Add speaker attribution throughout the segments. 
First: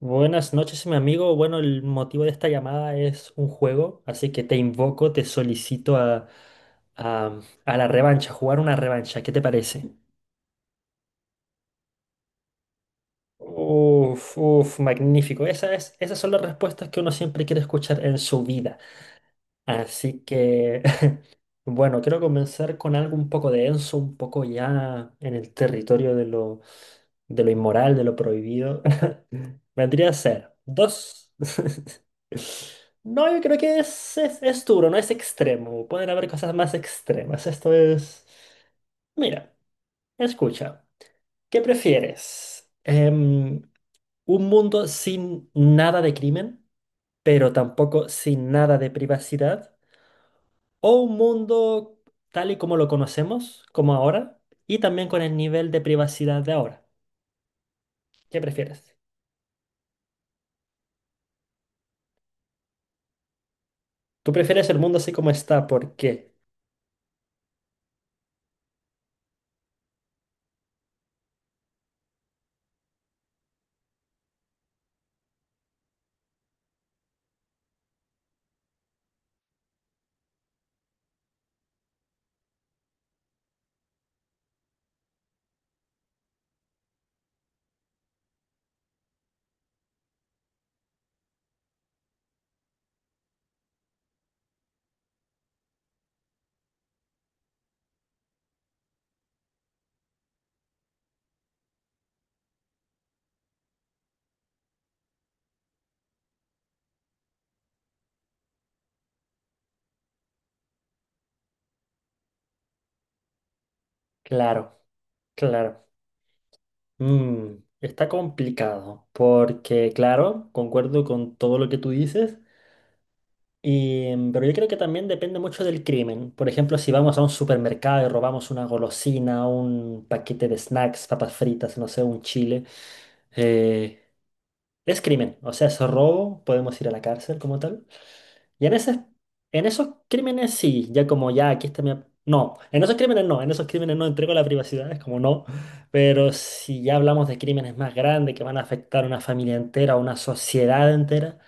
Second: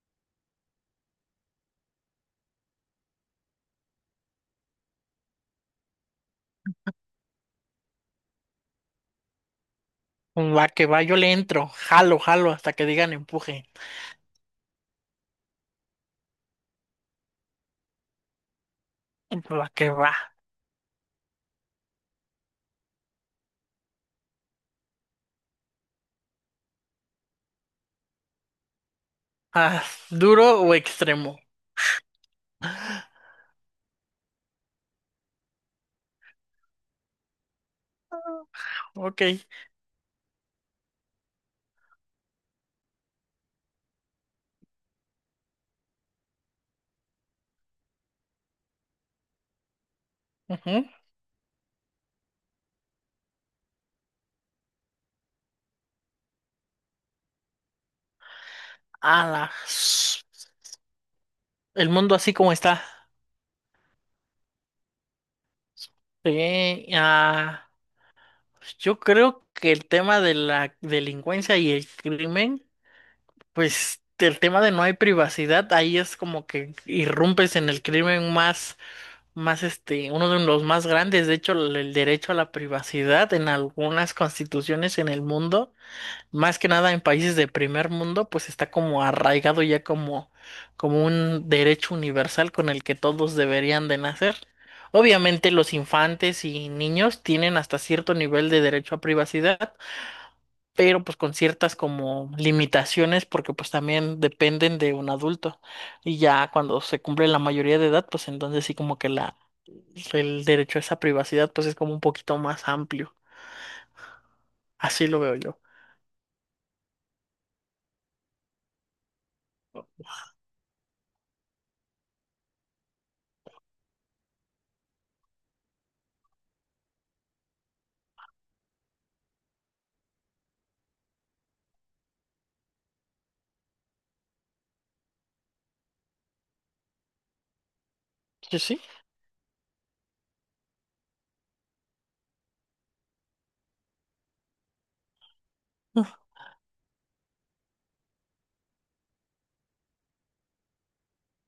Speaker 1: Buenas noches, mi amigo. Bueno, el motivo de esta llamada es un juego, así que te invoco, te solicito a, a la revancha, jugar una revancha. ¿Qué te parece?
Speaker 2: Va que va, yo le entro, jalo, jalo hasta que digan empuje.
Speaker 1: Uf, uf, magnífico. Esas son las respuestas que uno siempre quiere escuchar en su vida.
Speaker 2: Va que va.
Speaker 1: Así que Bueno, quiero comenzar con algo un poco denso, un poco ya en el territorio de de lo inmoral, de lo prohibido.
Speaker 2: Ah,
Speaker 1: Vendría a
Speaker 2: ¿duro
Speaker 1: ser
Speaker 2: o
Speaker 1: dos.
Speaker 2: extremo? Ah,
Speaker 1: No, yo creo que es duro, no es extremo. Pueden haber cosas más extremas. Esto es...
Speaker 2: ok.
Speaker 1: Mira, escucha. ¿Qué prefieres? ¿Un mundo sin nada de crimen, pero tampoco sin nada de privacidad?
Speaker 2: Ujú.
Speaker 1: ¿O un mundo tal y como lo conocemos, como ahora, y también con el nivel de privacidad de ahora? ¿Qué prefieres?
Speaker 2: A la. El mundo así como está.
Speaker 1: ¿Tú prefieres el mundo así como está? ¿Por qué?
Speaker 2: Sí, yo creo que el tema de la delincuencia y el crimen, pues el tema de no hay privacidad, ahí es como que irrumpes en el crimen más. Más uno de los más grandes, de hecho, el derecho a la privacidad en algunas constituciones en el mundo, más que nada en países de primer mundo, pues está como arraigado ya como, como un derecho universal con el que todos deberían de nacer. Obviamente los infantes y niños tienen hasta cierto nivel de derecho a privacidad, pero pues con ciertas como limitaciones porque pues también dependen de un adulto. Y ya cuando se cumple la mayoría de edad, pues entonces sí como que la el derecho a esa privacidad pues es como un poquito más amplio.
Speaker 1: Claro,
Speaker 2: Así lo veo yo.
Speaker 1: claro. Mm, está complicado, porque claro, concuerdo con todo lo que tú dices, y, pero yo creo que también depende mucho del crimen. Por ejemplo, si vamos a un supermercado y robamos una golosina, un paquete de snacks, papas fritas, no sé, un chile. eh, Es crimen, o sea, es robo, podemos ir a la cárcel como tal.
Speaker 2: Sí,
Speaker 1: Y en
Speaker 2: sí.
Speaker 1: en esos crímenes sí, ya como ya aquí está no, en esos crímenes no, en esos crímenes no entrego la privacidad, es como no.
Speaker 2: mm,
Speaker 1: Pero si ya hablamos de crímenes más grandes que van a afectar a una familia entera, a una sociedad entera,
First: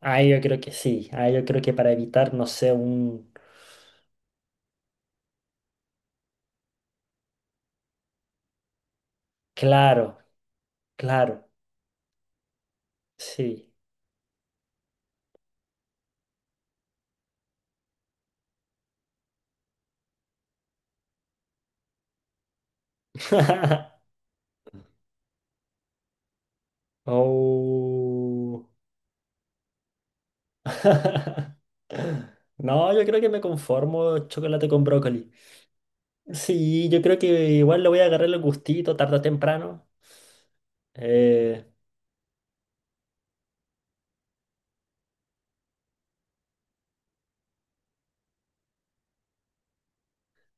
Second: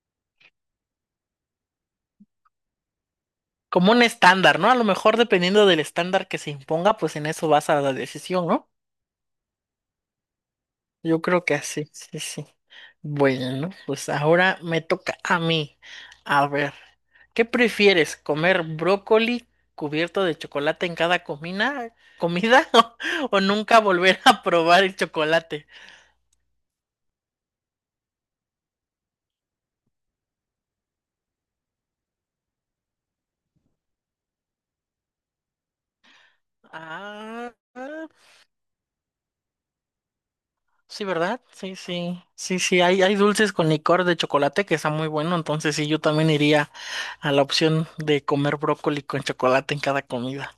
Speaker 1: ahí yo creo que sí, ahí yo creo que para evitar, no sé, un...
Speaker 2: Como un estándar, ¿no? A lo mejor dependiendo del estándar que se imponga, pues en eso vas a la decisión, ¿no?
Speaker 1: Claro,
Speaker 2: Yo creo
Speaker 1: claro,
Speaker 2: que así, sí, sí. Bueno,
Speaker 1: sí.
Speaker 2: pues ahora me toca a mí. A ver, ¿qué prefieres? ¿Comer brócoli cubierto de chocolate en cada comida o nunca volver a probar el chocolate?
Speaker 1: Oh. No, yo creo que me conformo chocolate con brócoli. Sí, yo creo que
Speaker 2: Ah.
Speaker 1: igual le voy a agarrar el gustito tarde o temprano.
Speaker 2: Sí, ¿verdad?
Speaker 1: Eh,
Speaker 2: Sí, sí, sí, sí, hay dulces con licor de chocolate que está muy bueno, entonces sí, yo también iría a la opción de comer brócoli con chocolate en cada comida.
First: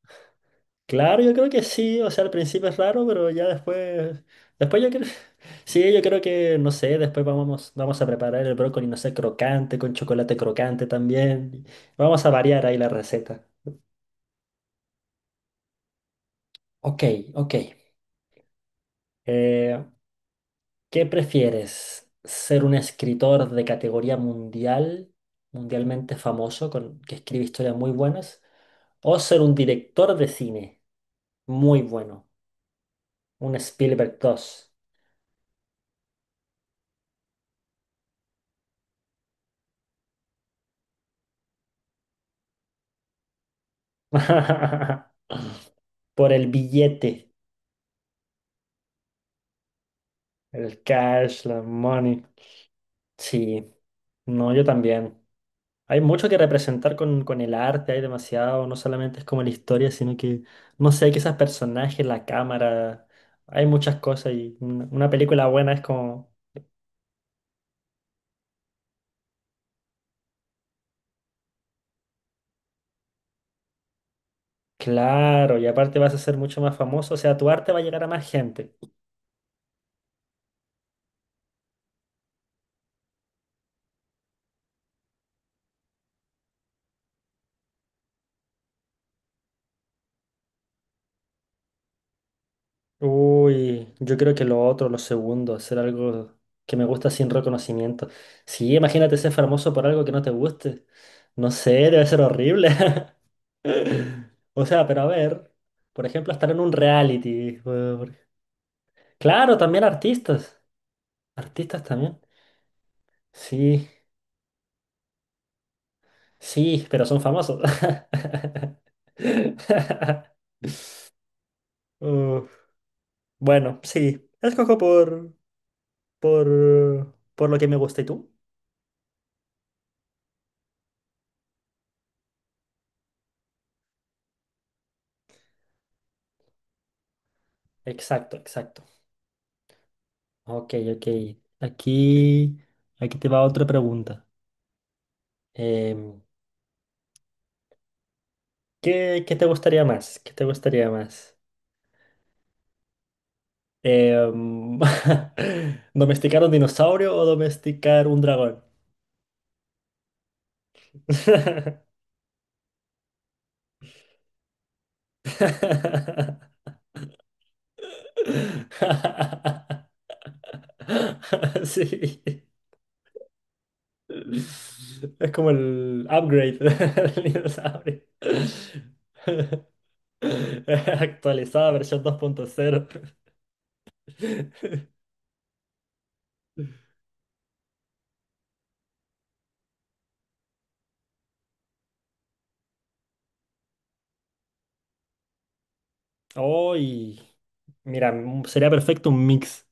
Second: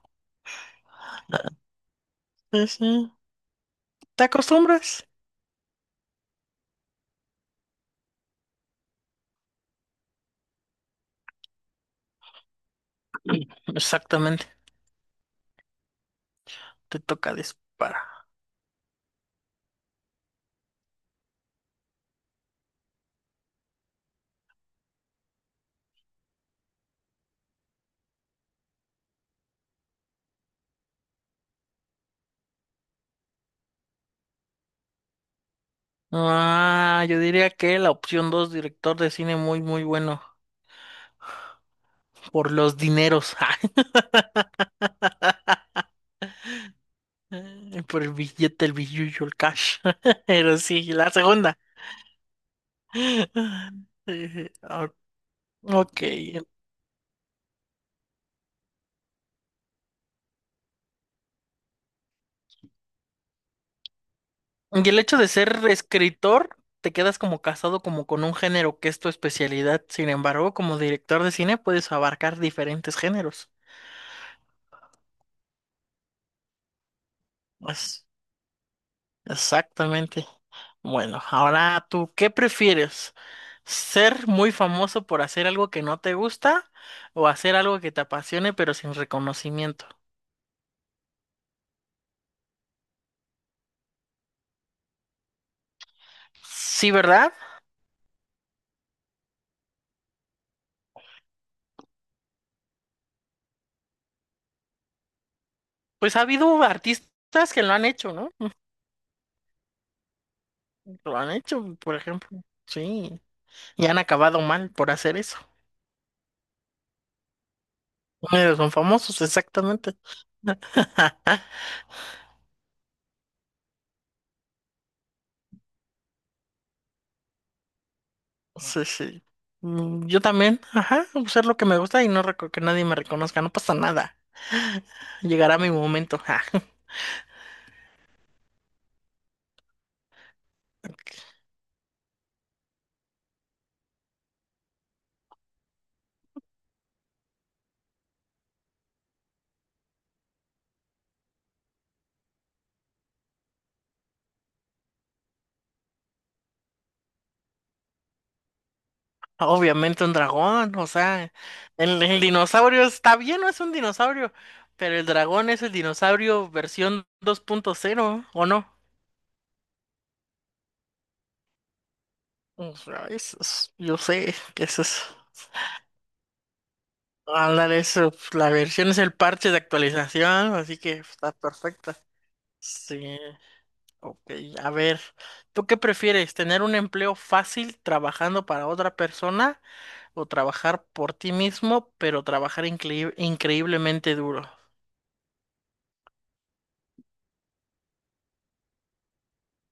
Speaker 1: claro, yo creo que sí, o sea, al
Speaker 2: Sí,
Speaker 1: principio es raro,
Speaker 2: sí.
Speaker 1: pero ya después,
Speaker 2: ¿Te
Speaker 1: después
Speaker 2: acostumbras?
Speaker 1: yo creo, sí, yo creo que, no sé, después vamos a preparar el brócoli, no sé, crocante, con chocolate crocante también. Vamos a variar ahí la receta.
Speaker 2: Exactamente, te
Speaker 1: Ok,
Speaker 2: toca
Speaker 1: ok.
Speaker 2: disparar.
Speaker 1: Eh, ¿Qué prefieres? ¿Ser un escritor de categoría mundial, mundialmente famoso, que escribe historias muy buenas? ¿O ser un director de cine muy bueno? Un Spielberg dos.
Speaker 2: Ah, yo diría que la opción 2 director de cine muy bueno, por los dineros,
Speaker 1: Por el billete,
Speaker 2: ay, por el billete, el billullo, el cash, pero
Speaker 1: el
Speaker 2: sí, la
Speaker 1: cash,
Speaker 2: segunda.
Speaker 1: la money. Sí,
Speaker 2: Eh,
Speaker 1: no, yo
Speaker 2: o-
Speaker 1: también.
Speaker 2: Ok.
Speaker 1: Hay mucho que representar con el arte, hay demasiado, no solamente es como la historia, sino que, no sé, quizás personajes, la cámara, hay muchas cosas y una
Speaker 2: Y el
Speaker 1: una
Speaker 2: hecho de
Speaker 1: película
Speaker 2: ser
Speaker 1: buena es como...
Speaker 2: escritor, te quedas como casado como con un género que es tu especialidad. Sin embargo, como director de cine puedes abarcar diferentes géneros.
Speaker 1: Claro, y aparte vas a ser mucho más famoso, o sea, tu arte va a llegar
Speaker 2: Pues,
Speaker 1: a más gente.
Speaker 2: exactamente. Bueno, ahora tú, ¿qué prefieres? ¿Ser muy famoso por hacer algo que no te gusta o hacer algo que te apasione pero sin reconocimiento?
Speaker 1: Uy, yo creo que lo otro, lo segundo, hacer algo que me
Speaker 2: Sí,
Speaker 1: gusta sin
Speaker 2: ¿verdad?
Speaker 1: reconocimiento. Sí, imagínate ser famoso por algo que no te guste. No sé, debe ser horrible. O sea, pero a ver, por
Speaker 2: Pues ha
Speaker 1: ejemplo, estar en
Speaker 2: habido
Speaker 1: un reality.
Speaker 2: artistas que lo han hecho, ¿no?
Speaker 1: Claro, también artistas.
Speaker 2: Lo han hecho,
Speaker 1: Artistas
Speaker 2: por
Speaker 1: también.
Speaker 2: ejemplo. Sí, y
Speaker 1: Sí,
Speaker 2: han acabado mal por hacer eso.
Speaker 1: sí, pero son famosos.
Speaker 2: Son famosos, exactamente. Ja,
Speaker 1: Uh, bueno, sí, escojo por lo que me gusta. ¿Y tú?
Speaker 2: sí, sí. Mm, yo también, ajá, ser lo que me gusta y que nadie me reconozca, no pasa nada. Llegará mi momento, ja.
Speaker 1: Exacto, exacto. Ok, ok. Aquí, aquí te va otra pregunta. Em, qué te gustaría más? ¿Qué te gustaría más? Em, ¿domesticar un dinosaurio o domesticar un dragón?
Speaker 2: Obviamente un dragón, o sea, el dinosaurio está bien, no es un dinosaurio, pero el dragón es el dinosaurio versión 2.0, ¿o no?
Speaker 1: Sí.
Speaker 2: O sea, yo sé que eso es.
Speaker 1: Es como el upgrade del
Speaker 2: Ándale,
Speaker 1: dinosaurio.
Speaker 2: eso, pues, la versión es el parche de actualización, así que está
Speaker 1: Actualizada
Speaker 2: perfecta.
Speaker 1: versión 2.0.
Speaker 2: Sí. Ok, a ver, ¿tú qué prefieres? ¿Tener un empleo fácil trabajando para otra persona o trabajar por ti mismo, pero trabajar increíblemente duro?
Speaker 1: Hoy, mira, sería perfecto un mix.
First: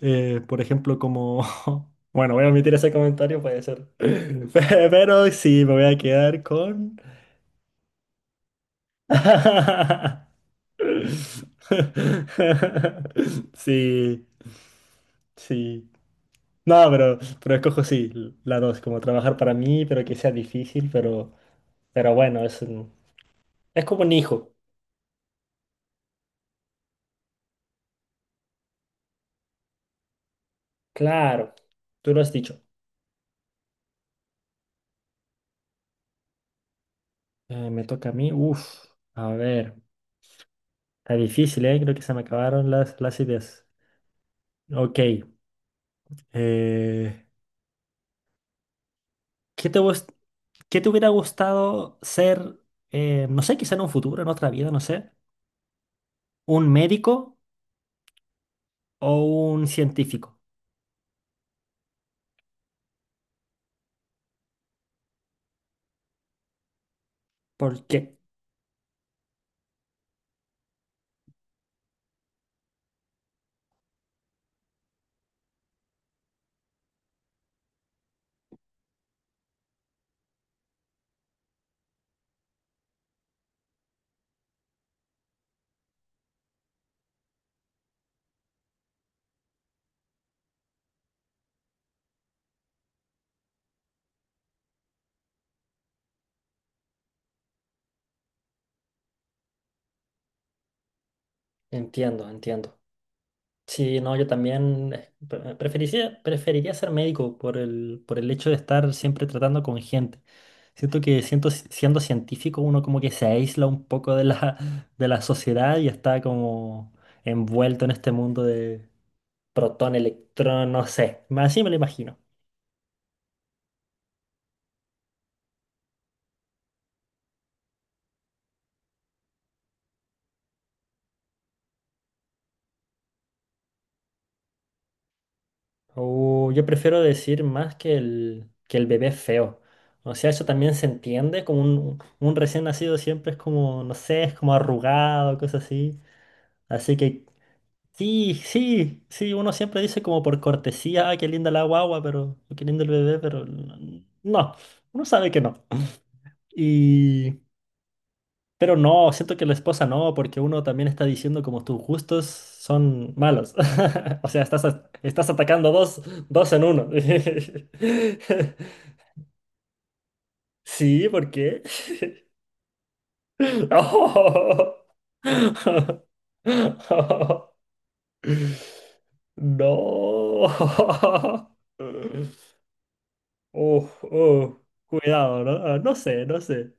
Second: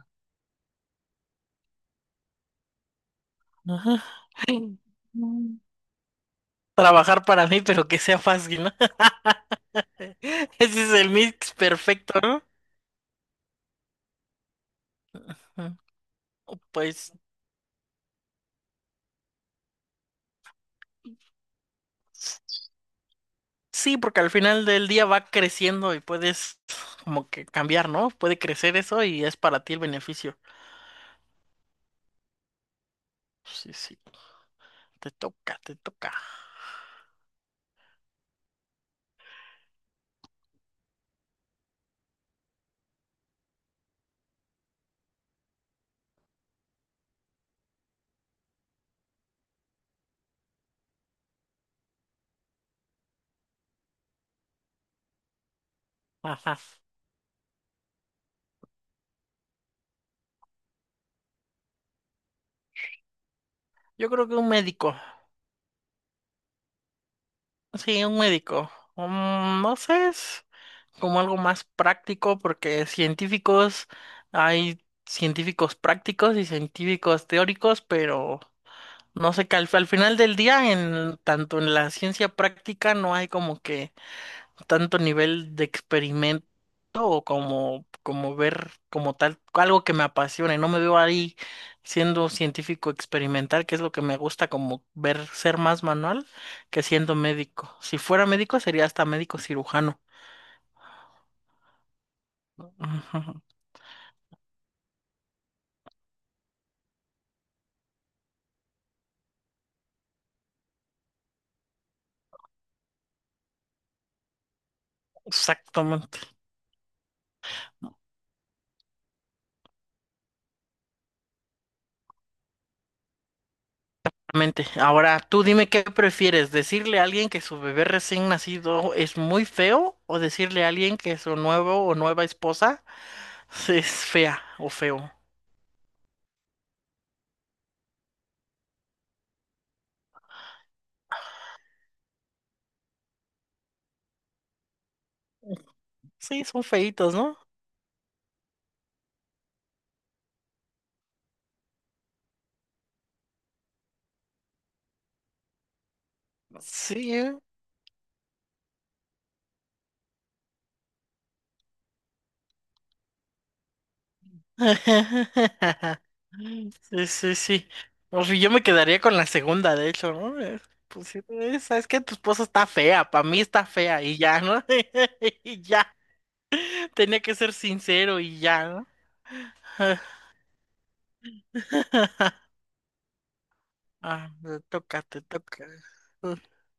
Speaker 1: Por ejemplo, como... Bueno, voy a omitir ese comentario, puede ser.
Speaker 2: Ajá.
Speaker 1: Pero
Speaker 2: Mm.
Speaker 1: sí, me voy a quedar con...
Speaker 2: Trabajar para mí, pero que sea fácil, ¿no? Ese es el mix perfecto, ¿no?
Speaker 1: Sí,
Speaker 2: Mm,
Speaker 1: sí. No,
Speaker 2: pues
Speaker 1: pero escojo sí, la dos, como trabajar para mí, pero que sea difícil, pero bueno, es
Speaker 2: sí,
Speaker 1: como un
Speaker 2: porque al
Speaker 1: hijo.
Speaker 2: final del día va creciendo y puedes como que cambiar, ¿no? Puede crecer eso y es para ti el beneficio.
Speaker 1: Claro, tú lo has dicho.
Speaker 2: Sí, sí, te toca, te toca.
Speaker 1: Me toca a mí. Uf, a ver. Está difícil, ¿eh? Creo que se me acabaron las ideas. Ok. eh, ¿qué te, gust- qué te hubiera gustado ser, no sé, quizá en un futuro, en otra vida, no sé,
Speaker 2: Ajá.
Speaker 1: un médico o un científico?
Speaker 2: Yo creo que un médico,
Speaker 1: ¿Por
Speaker 2: sí,
Speaker 1: qué?
Speaker 2: un médico. Mm, no sé, es como algo más práctico porque científicos, hay científicos prácticos y científicos teóricos, pero no sé que al final del día, en, tanto en la ciencia práctica no hay como que tanto nivel de experimento o como, como ver como tal algo que me apasione. No me veo ahí siendo científico experimental, que es lo que me gusta, como ver ser más manual que siendo médico. Si fuera médico, sería hasta médico cirujano.
Speaker 1: Entiendo, entiendo.
Speaker 2: Ujú,
Speaker 1: Sí, no, yo también preferiría, preferiría ser médico por el hecho de estar siempre tratando con gente. Siento que siendo científico uno como que se aísla un poco de la, de la sociedad y está
Speaker 2: exactamente.
Speaker 1: como envuelto en este mundo de protón, electrón, no sé. Más así me lo imagino.
Speaker 2: Exactamente. Ahora, tú dime qué prefieres, decirle a alguien que su bebé recién nacido es muy feo o decirle a alguien que su nuevo o nueva esposa es fea o feo.
Speaker 1: O yo prefiero decir más que que el bebé feo. O sea, eso también se entiende, como un recién nacido siempre es como, no sé, es como arrugado, cosas así.
Speaker 2: Sí, son
Speaker 1: Así
Speaker 2: feitos,
Speaker 1: que
Speaker 2: ¿no?
Speaker 1: sí, sí, sí, uno siempre dice como por cortesía, ah, qué linda la guagua, pero, o qué lindo el bebé, no, uno sabe que no.
Speaker 2: Sí,
Speaker 1: Y,
Speaker 2: ¿eh?
Speaker 1: pero no, siento que la esposa no, porque uno también está diciendo como tus gustos son malos. O sea, estás atacando dos, dos en uno.
Speaker 2: Sí, sí, sí. O sea, yo me quedaría con la segunda, de hecho, ¿no? Pues
Speaker 1: Sí,
Speaker 2: sí,
Speaker 1: ¿por qué?
Speaker 2: sabes que tu esposa está fea, para mí está fea y ya, ¿no?
Speaker 1: Oh.
Speaker 2: Y ya, tenía que ser sincero y ya, ¿no?
Speaker 1: No. Uf,
Speaker 2: Ah,
Speaker 1: uf,
Speaker 2: te toca, te
Speaker 1: cuidado, ¿no?
Speaker 2: toca.
Speaker 1: Ah, no sé,
Speaker 2: Uh,
Speaker 1: no sé.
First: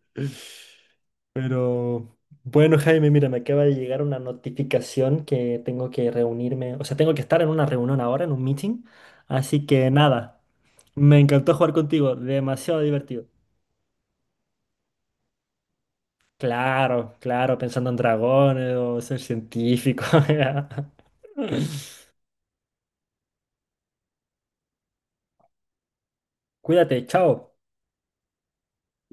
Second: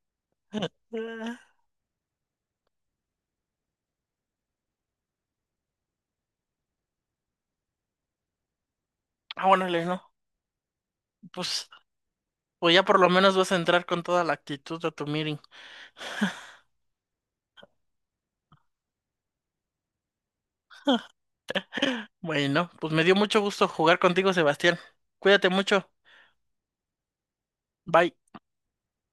Speaker 1: Pero bueno, Jaime, mira, me acaba de llegar una notificación que tengo que reunirme, o sea, tengo que estar en una reunión ahora, en un meeting.
Speaker 2: Ah,
Speaker 1: Así
Speaker 2: órale,
Speaker 1: que
Speaker 2: no.
Speaker 1: nada, me encantó
Speaker 2: Pues,
Speaker 1: jugar contigo,
Speaker 2: pues
Speaker 1: demasiado
Speaker 2: ya por lo
Speaker 1: divertido.
Speaker 2: menos vas a entrar con toda la actitud a tu meeting.
Speaker 1: Claro, claro, pensando en dragones o ser científico.
Speaker 2: Bueno, pues me dio mucho gusto jugar contigo, Sebastián. Cuídate mucho.
Speaker 1: Cuídate, chao.
Speaker 2: Bye.